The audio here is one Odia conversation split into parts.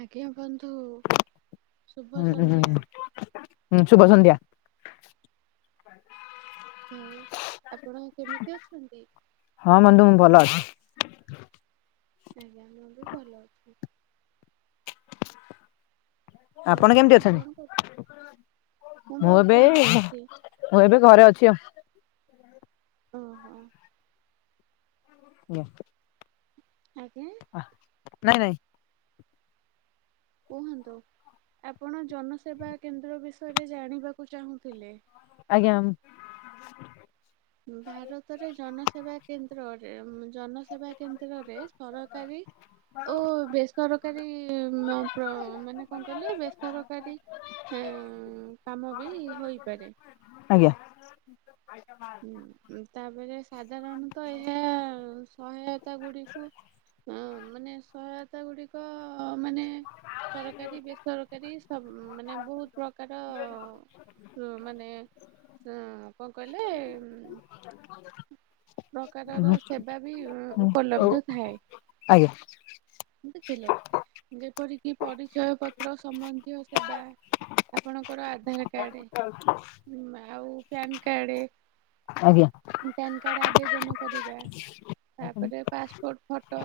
ଆଜ୍ଞା ବନ୍ଧୁ। ଶୁଭ ହୁଁଁ ହୁଁ ସନ୍ଧ୍ୟା ହୁଁ ଶୁଭ ସନ୍ଧ୍ୟା। ହଉ ଆପଣ କେମିତି ଅଛନ୍ତି? ହଁ ବନ୍ଧୁ ମୁଁ ଭଲ ଅଛି ଆଜ୍ଞା ମୁଁ ବି ଭଲ ଅଛି। ହଉ କେମିତି ଆପଣ ଅଛନ୍ତି? କଣ କର ମୁଁ ଏବେ ମୁଁ ଏବେ ଘରେ ଅଛି ଆଉ। ଓହୋ। ନିଅ। ଆଜ୍ଞା। ଆ ନାଇଁ ନାଇଁ କୁହନ୍ତୁ ଆପଣ ଜନସେବା କେନ୍ଦ୍ର ବିଷୟରେ ଜାଣିବାକୁ ଚାହୁଁଥିଲେ? ଆଜ୍ଞା। ସେବା କେନ୍ଦ୍ରରେ ଜନସେବା କେନ୍ଦ୍ରରେ ସରକାରୀ ଓ ବେ ସରକାରୀ ମା ପ୍ର ମାନେ କଣ କହିଲେ ବେସରକାରୀ। ହଁ କାମ ବି ହୋଇପାରେ। ଆଜ୍ଞା। ହଁ ତାପରେ ସାଧାରଣତଃ ଏହା ସହାୟତା ଗୁଡିକୁ ହଁ ମାନେ ସହାୟତା ଗୁଡିକ ମାନେ ସରକାରୀ ବେସରକାରୀ ସବୁ ମାନେ ବହୁତ ପ୍ରକାର ହୁ ମାନେ ଉ କଣ କହିଲେ? ପ୍ରକାରର ଆଜ୍ଞା ସେବା ବି ଉପଲବ୍ଧ ଥାଏ। ଆଜ୍ଞା ଥିଲେ ଯେପରିକି ପରିଚୟ ପତ୍ର ସମ୍ବନ୍ଧୀୟ ସେବା। ଆପଣଙ୍କର ଆଧାର କାର୍ଡ ଉଁ ଆଉ ପ୍ୟାନ କାର୍ଡ ଆଜ୍ଞା। ପ୍ୟାନ୍ କାର୍ଡ ଆବେଦନ କରିବା। ଆଜ୍ଞା ହୁଁ ତାପରେ ପାସପୋର୍ଟ ଫଟୋ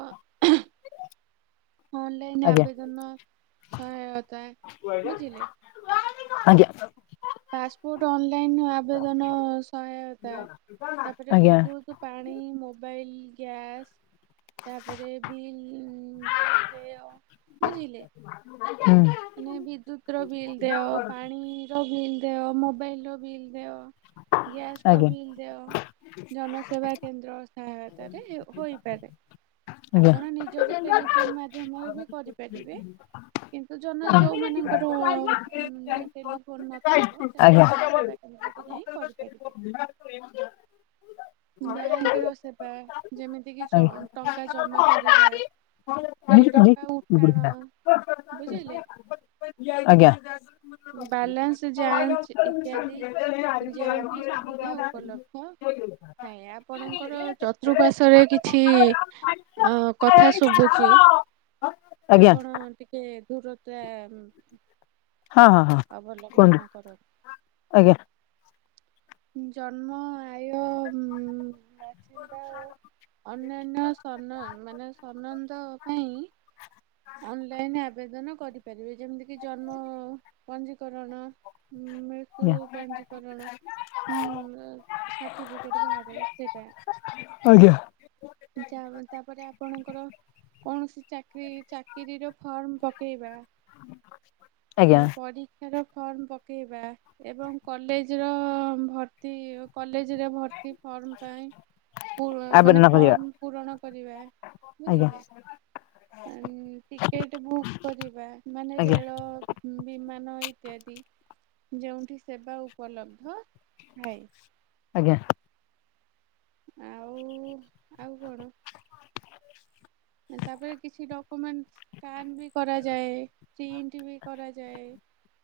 ଅନଲାଇନ ଆଜ୍ଞା ଆବେଦନ ସହାୟତା ବୁଝିଲେ? ଆଜ୍ଞା। ପାସପୋର୍ଟ ଅନଲାଇନ ଆବେଦନ ସହାୟତା ତାପରେ ଆଜ୍ଞା ବିଦ୍ୟୁତ ନ ମୋବାଇଲ ଗ୍ୟାସ୍ ତାପରେ ବ ବ ଦେଓ ବୁଝିଲେ? ମାନେ ବିଦ୍ୟୁତ ର ବିଲ୍ ଦେୟ ପାଣି ର ବିଲ୍ ଦେୟ ମୋବାଇଲ ର ବିଲ୍ ଦେୟ ଗ୍ୟାସର ଆଜ୍ଞା। ବିଲ ଦେୟ ଜନସେବା କେନ୍ଦ୍ର ସହାୟତରେ ହୋଇପାରେ। ଆପଣ ନିଜର ଟେଲିଫୋନ ମାଧ୍ୟମରେ ବି କରିପାରିବେ କି ଜନ ଯୋଉମାନଙ୍କର ଟେଲିଫୋନ ନଥିବ ସେମାନେ ଜନସେବା କେନ୍ଦ୍ର [inaudible] [inaudible] ବ୍ୟାଙ୍କ ର ସେବା ଯେମିତି କିି ଟଙ୍କା ଜମା କରିବା କି ହଁ। ଟଙ୍କା ଉଠାଣ ବୁଝିଲେ? ଆଜ୍ଞା। ବାଲାନ୍ସ ଯାଞ୍ଚ ଇତ୍ୟାଦି [unintelligible] ଆ ଆପଣଙ୍କର ଚତୁପାର୍ଶ୍ଵରେ କିଛି ଅ କଥା ଶୁଭୁଛି। ଆଜ୍ଞା। ଆପଣ ଟିକେ ଦୂରତା ହଁ ହଁ ହଁ କୁହନ୍ତୁ ଅବଲମ୍ବନ କରନ୍ତୁ। ଆଜ୍ଞା। ଜନ୍ମ ଆୟ ବାଚିନ୍ଦ ଓ ଅନ୍ୟାନ୍ୟ ସନ ମାନେ ସନନ୍ଦ ପାଇଁ ଅନଲାଇନ ଆବେଦନ କରିପାରିବେ ଯେମିତି କିି ଜନ୍ମ ପଞ୍ଜୀକରଣ ହଁ ମେ ତୁ ଆଜ୍ଞା ପା କରନା ହୁଁ ସର୍ଟିଫିକେଟ ବାହାରାରେ ସେଟା ଆଜ୍ଞା ଯ ତାପରେ ଆପଣଙ୍କର କୌଣସି ଚାକିର ଚାକିରୀର ଫର୍ମ ପକେଇବା ଆଜ୍ଞା ପରୀକ୍ଷାର ଫର୍ମ ପକେଇବା ଏବଂ କଲେଜ ର ଭର୍ତି କଲେଜରେ ଭର୍ତ୍ତି ଫର୍ମ ପାଇଁ ମାନେ ଆବେଦନ କରିବା ଫର୍ମ ପୂରଣ କରିବା ଆଜ୍ଞା ବୁଝିଲେ ଟିକେଟ ବୁକ୍ କରିବା ମାନେ ଆଜ୍ଞା ରେଳ ବିମାନଇ ଇତ୍ୟାଦି ଯେଉଠି ସେବା ଉପଲବ୍ଧ ଥାଏ ଆଜ୍ଞା ଆଉ ଆଉ କଣ ତାପରେ କିଛି ଡକୁମେଣ୍ଟ କାନ ବି କରାଯ ଯାଏ ବି କରାଯ ଯାଏ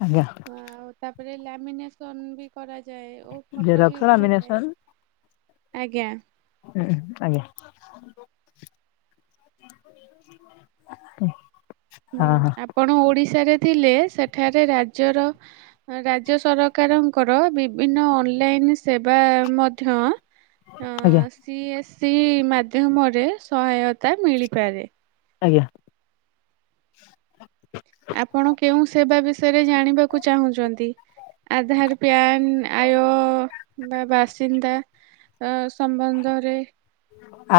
ଆଜ୍ଞା ଆ ତାପରେ ଲ୍ୟାମିନସନ ବି କରାଯା ଯେ ରକ୍ସର ଅମିନ ସର ଆଜ୍ଞା ହୁଁ ଆଜ୍ଞା ହ ହୁଁ ଆପଣ ଓଡିଶାରେ ଥିଲେ ସେଠାରେ ରାଜର ରାଜ୍ୟ ସରକାରଙ୍କର ବିଭିନ୍ନ ଅନଲାଇନ ସେବା ମଧ୍ୟ ଅ ଆଜ୍ଞା ସି ଏସ୍ ସ ମାଧ୍ୟମରେ ସହାୟତା ମିଳିପାରେ ଆଜ୍ଞା ବିଷରେ ଜାଣିବାକୁ ଚାହୁଁଛନ୍ତି ଆଧାର ପ୍ୟାନ ଆୟୋ ବା ବାସିନ୍ଦା ଆ ସମ୍ବନ୍ଧରେ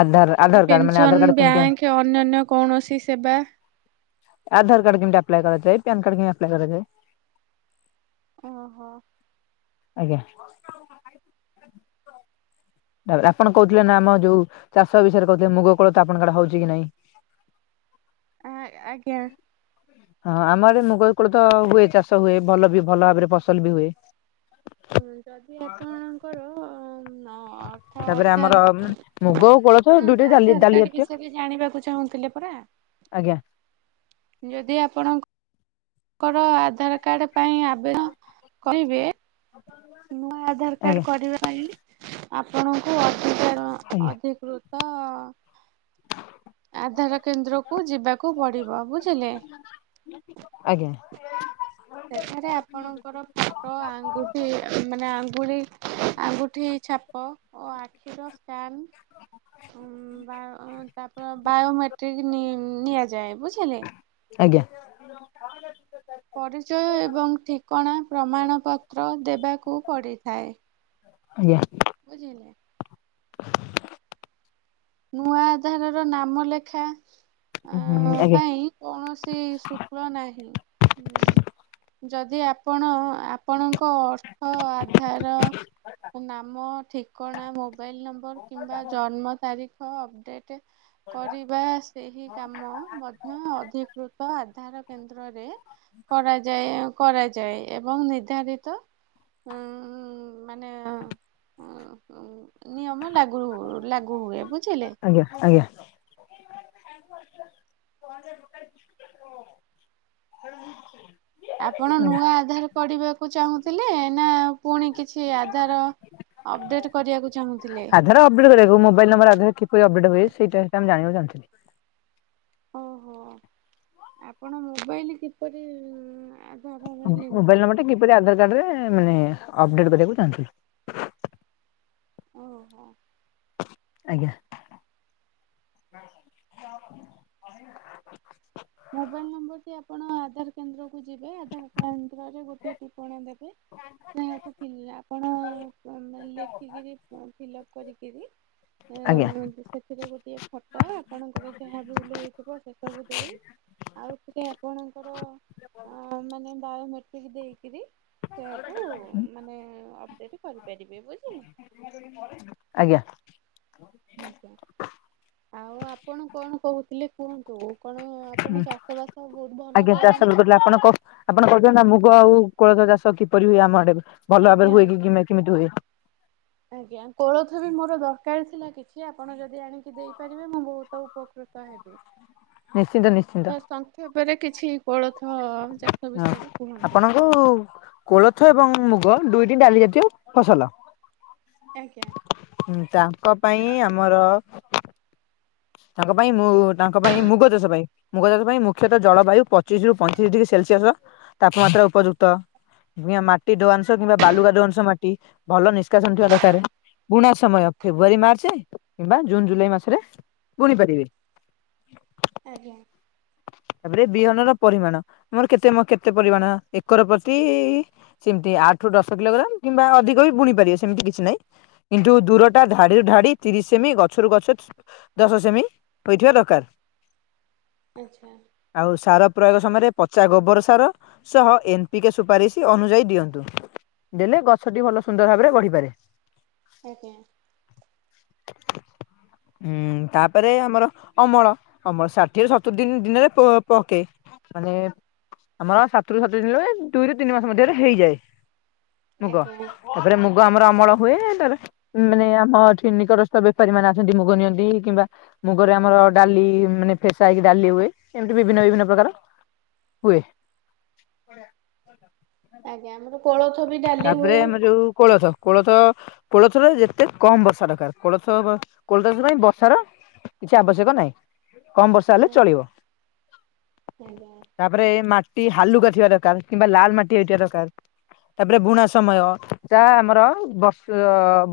ଆଧାର ଆଧାର କାର୍ଡ ମାନେ ଆଧାର ପେନସନ୍ କାର୍ଡ କେମିତି ବ୍ୟାଙ୍କ ଅନ୍ୟାନ୍ୟ କୌଣସି ସେବା ଆଧାର କାର୍ଡ କେମିତି ଅପ୍ଲାଏ କରାଯାଏ, ପ୍ୟାନ୍ କାର୍ଡ କେମିତି ଅପ୍ଲାଏ କରାଯାଏ? ହଁ ଆଜ୍ଞା ଆପଣ କହୁଥିଲେ ନା ଆମର ଚାଷ ବିଷୟରେ ମୁଗ କୋଳଥ ଆପଣଙ୍କର ହଉଛି କି ନାହିଁ? ଆ ଆଜ୍ଞା। ଆମ ପଟେ ମୁଗ, କୋଳଥ ଭଲ ଚାଷ ହୁଏ ଯଦି ଆପଣଙ୍କର ଅ, ଅର୍ଥ ଅଧା ଆମର ମୁଗ ଓ କୋଳଥ ଶୁଣନ୍ତୁ ଦୁଇଟି ଡାଲି ଆଧାର ଜାତୀୟ କାର୍ଡ ଫସଲ ହୁଏ ବିଷୟରେ ଜାଣିବାକୁ ଚାହୁଁଥିଲେ ପରା ଆଜ୍ଞା ଯଦି ଆପଣଙ୍କ ତାଙ୍କର ଆଧାର କାର୍ଡ ପାଇଁ ଆବେଦନ କହିବେ ନୂଆ ଆଧାର କାର୍ଡ ଆଜ୍ଞା କରିବା ପାଇଁ ଆପଣଙ୍କୁ ଅଧିକ ରୁ ଆଜ୍ଞା ଅଧିକ ଆଧାର କେନ୍ଦ୍ରକୁୁ ଯିବାକୁ ପଡିବ। ଝିଲେ ଆଜ୍ଞା ଏଠାରେ ଆପଣଙ୍କର ଫଟୋ ଆଙ୍ଗୁଠି ଛାପ ଓ ଆଖିର ସ୍କାନ ତାପରେ ବାୟୋମେଟ୍ରିକ ନିଆଯା ବୁଝିଲେ। ଆଜ୍ଞା ପରିଚୟ ଏବଂ ଠିକଣା ପ୍ରମାଣପତ୍ର ଦେବାକୁ ପଡିଥାଏ। ଆଜ୍ଞା ବୁଝିଲେ ନୂଆ ଆଧାରର ନାମ ଲେଖା ହୁଁ ଆଜ୍ଞା ପାଇଁ କୌଣସି ଶୁକ୍ଳ ନାହିଁ। ଯଦି ଆପଣ ଆପଣଙ୍କ ଅର୍ଥ ଆଧାର ନାମ ଠିକଣା ମୋବାଇଲ ନମ୍ବର କିମ୍ବା ଜନ୍ମ ତାରିଖ ଅପଡେଟ କରିବା ସେହିକାମ ମଧ୍ୟ ଅଧିକୃତ ଆଧାର କରାଯାଏ ଏବଂ ନିର୍ଦ୍ଧାରିତ ନିୟମ ଲାଗେ ଲାଗୁ ହୁଏ ବୁଝିଲେ। ଆଜ୍ଞା। ଆପଣ ଆଜ୍ଞା। ନୂଆ ଆଧାର କରିବାକୁ ଚାହୁଁଥିଲେ ନା ପୁଣି କିଛି ଆଧାର। ଅପଡେଟ କରିବାକୁ ଚାହୁଁଥିଲେ ଆଧାର ଅପଡେଟ୍ କରିବାକୁ ମୋବାଇଲ ନମ୍ବର ଆଧାର କିପରି ଅପଡେଟ୍ ହୁଏ ସେଇଟା ମୁଁ ଜାଣିବାକୁ ଚାହୁଁଥିଲି ଆପଣ ମୋବାଇଲ କିପରି ଆଧାରରେ ଲିଙ୍କ ମୋବାଇଲ ନମ୍ବର କରିବେ? ଟା କିପରି ଆଧାର କାର୍ଡ ରେ ଅପଡ଼େଟ୍ କରିବାକୁ ଚାହୁଁଥିଲି ହଁ। ଆଜ୍ଞା। ମୋବାଇଲ ନମ୍ବର ଟି ଆପଣ ଆଧାର କେନ୍ଦ୍ରକୁୁ ଯିବେ ଆଧାର କେନ୍ଦ୍ରରେ ଗୋଟେ ଟିପ୍ପଣୀ ଦେବେ। [inaudible] ଫିଲ୍ଅପ କରି କି ଆଜ୍ଞା। ସେଥିରେ ଗୋଟିଏ ଗୋଟିଏ ଫଟୋ ଆପଣଙ୍କର ଯାହା ଭୁଲ ହେଇଥିବ ସେସବୁ ଦେଇ ଆଉଥରେ ଆପଣଙ୍କର ବାୟୋମେଟ୍ରିକ ଦେଇକି ଅପଡେଟ କରିପାରିବେ ଆଜ୍ଞା। ଆଜ୍ଞା। ଆଉ ଆପଣ କଣ କହୁଥିଲେ କୁହନ୍ତୁ କଣ ଆପଣ ହୁଁ ଚାଷ ବହୁତ ଭଲ ଆଜ୍ଞା ଚାଷ କରନ୍ତି? କରୁଥିଲେ ଆପଣ କ ଆପଣ କହୁଛନ୍ତି ନା ମୁଗ ଆଉ କୋଳଥ ଚାଷ କିପରି ହୁଏ ଆମ ଆଡେ? ଭଲ ଭାବରେ ଆଜ୍ଞା ହୁଏ କି ଆଜ୍ଞା କେମିତି ହୁଏ ଆଜ୍ଞା କୋଳଥ ବି ମୋର ଦର ସିଲା କିଛି ଆପଣ ଯଦି ଆଣିକି ଦେଇପାରିବେ ମୁଁ ବହୁତ ଉପକୃତ ହେବି ନିଶ୍ଚିନ୍ତ ନିଶ୍ଚିନ୍ତ ତା ସଂକ୍ଷେପରେ କିଛି କୋଳଥ ଚାଷ ହଁ ବିଷୟରେ କୁହନ୍ତୁ। ଆପଣଙ୍କୁ କୋଳଥ ଏବଂ ମୁଗ ଦୁଇ ଟି ଡାଲି ଜାତୀୟ ଫସଲ ଆଞା। ହୁଁ ତାଙ୍କ ପାଇଁ ଆମର ତାଙ୍କ ପାଇଁ ମୁଁ ତାଙ୍କ ପାଇଁ ମୁଗ ଦେଶ ପାଇଁ ମୁଗଦେଶ ପାଇଁ ମୁଖ୍ୟତଃ ଜଳବାୟୁ ପଚିଶ ରୁ ପଇଁତିରିଶ ଡିଗ୍ରୀ ସେଲସିଅସ ତାପମାତ୍ରା ଉପଯୁକ୍ତ କି ମାଟି ଦବାଂଶ କିମ୍ବା ବାଲୁକାା ଦଂଶ ମାଟି ଭଲ ନିଷ୍କାସନ ଥିବା ଦକାରେ ପୁଣା ସମୟ ଫେବୃଆାରୀ ମାର୍ଚ୍ଚ କିମ୍ବା ଜୁନ ଜୁଲାଇ ମାସରେ ପୁଣିପାରିବେ ଆଜ୍ଞା। ତାପରେ ବିହନ ର ପରିମାଣ ଆମର କେତେ କେତେ ପରିମାଣ ଏକର ପ୍ରତି ସେମିତି ଆଠ ରୁ ଦଶ କିଲୋଗ୍ରାମ କିମ୍ବା ଅଧିକ ବି ବୁଣି ପାରିବ ସେମିତି କିଛି ନାହିଁ କିନ୍ତୁ ଦୂରଟା ଧାଡିରୁ ଧାଡି ତିରିଶ ସେମି ଗଛରୁ ଗଛ ଦଶ ସେମି ହୋଇଥିବା ଦରକାର ଆଚ୍ଛା। ଆଉ ସାର ପ୍ରୟୋଗ ସମୟରେ ପଚା ଗୋବର ସାର ସହ ଏନ୍ପିିକେ ସୁପାରିଶ ଅନୁଯାୟୀ ଦିଅନ୍ତୁ ଦେଲେ ଗଛଟି ଭଲ ସୁନ୍ଦର ଭାବରେ ବଢିପାରେ ଆଜ୍ଞା। ହୁଁ ତାପରେ ଆମର ଅମଳ ଅମଳ ଷାଠିଏରୁ ସତୁରି ଦ ଦିନରେ ପକେ ମାନେ ଆମର ସାତରୁ ସାତୁିନ ଦୁଇରୁ ତିନି ମାସ ମଧ୍ୟରେ ହେଇଯାଏ। ମୁଗ ଆଜ୍ଞା ତାପରେ ମୁଗ ଆମର ଅମଳ ହୁଏ ତାର ମାନେ ଆମ ଏଠି ନିକଟସ୍ଥ ବେପାରୀ ମାନେ ଅନ୍ତି ମୁଗ ନିଅନ୍ତି କିମ୍ବା ମୁଗରେ ଆମର ଡାଲି ମାନେ ଫେସା ଡାଲି ହୁଏ ଏମିତି ବିଭିନ୍ନ ବିଭିନ୍ନ ପ୍ରକାର ହୁଏ ଆଜ୍ଞା ଆମର କୋଳଥ ବି ଡାଲି ତାପରେ ହୁଏ। ଆମର ଯୋଉ କୋଳଥ କୋଳଥ କୋଳଥରେ ଯେତେ କମ ବର୍ଷା ଦରକାର କୋଳଥ କୋଳଥ ପାଇଁ ବର୍ଷା ର କିଛି ଆବଶ୍ୟକ ନାହିଁ କମ ବର୍ଷା ହେଲେ ନାହିଁ ଚଳିବ ଆଜ୍ଞା ତାପରେ ମାଟି ହାଲୁକା ଥିବା ଦରକାର କିମ୍ବା ଲାଲ ମାଟି ହେଇଥିବା ଦରକାର ତାପରେ ବୁଣା ସମୟ ଯାହା ଆମର ବର୍ଷ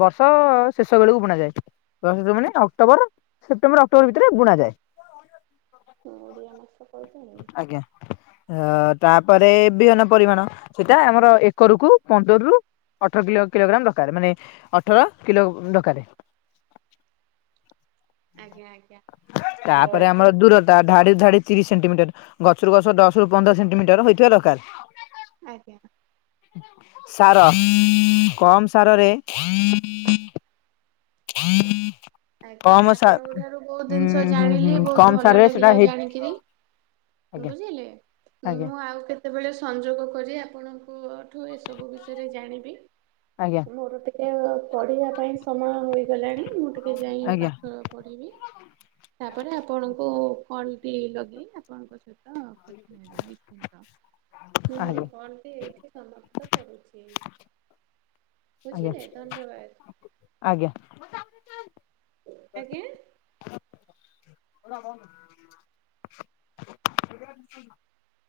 ବର୍ଷ ଶେଷ ବେଳକୁ ବୁଣା ଯାଏ ଦଶ ମାନେ ଅକ୍ଟୋବର ସେପ୍ଟେମ୍ବର ଅକ୍ଟୋବର ଭିତରେ ବୁଣା ଯଏ ହୁଁ ଓଡ଼ିିଆ ମାସ କହିଦେଲି। ଆଜ୍ଞା ଅ ତାପରେ ବିହନ ପରିମାଣ ସେଇଟା ଆମର ଏକ ରକୁୁ ପନ୍ଦର ରୁ ଅଠର କିଲ କିଲୋଗ୍ରାମ ଦରକାର ମାନେ ଅଠର କିଲ ଦରକାରେ ଆଜ୍ଞା ଆଜ୍ଞା ହଉ ତାପରେ ଆମର ଠିକ୍ ଅଛି ଦୂରତା ଧାଡି ଧାଡି ତିରିଶ ସେଣ୍ଟିମିଟର ଗଛରୁ ଗଛ ଦଶ ରୁ ପନ୍ଦର ସେଣ୍ଟିମିଟର ହେଇଥିବା ଦରକାର ଆଜ୍ଞା ସାର କମ୍ ସାର ରେ ହୁଁ [inaudible] ଆଜ୍ଞା କମ ସା ଆପଣଙ୍କ ଠାରୁ ବହୁତ ଜିନିଷ ହୁଁ ଜାଣିଲି ହୁଁ ବହୁତ କମ ଭଲ ସାରରେ ସେଟା ଲାଗିଲା ହେଇ ଜାଣିକିରି ଆଜ୍ଞା ବୁଝିଲେ ଆଜ୍ଞା ମୁଁ ଆଉ କେତେବେଳେ ସଂଯୋଗ କରି ଆପଣ ଠୁ ଏସବୁ ବିଷୟରେ ଜାଣିବି ଆଜ୍ଞା ମୋର ଏ ପଢିବା ପାଇଁ ସମୟ ହୋଇଗଲାଣି ମୁଁ ଟିକେ ଯାଇ ଆଜ୍ଞା ପାଠ ପଢ଼ିବି ତାପରେ ଆପଣଙ୍କୁ କଲ୍ ଲଗେଇି ଆପଣଙ୍କ ସହିତ କଥା ହେବି ନିଶ୍ଚିନ୍ତ। ମୁଁ ମର ଆଜ୍ଞା କଣ୍ଟି ଏଇଠି ସମାପ୍ତ କରିଛି ଆଜ୍ଞା ଧନ୍ୟବାଦ ଆଜ୍ଞା ଆଜ୍ଞ ବ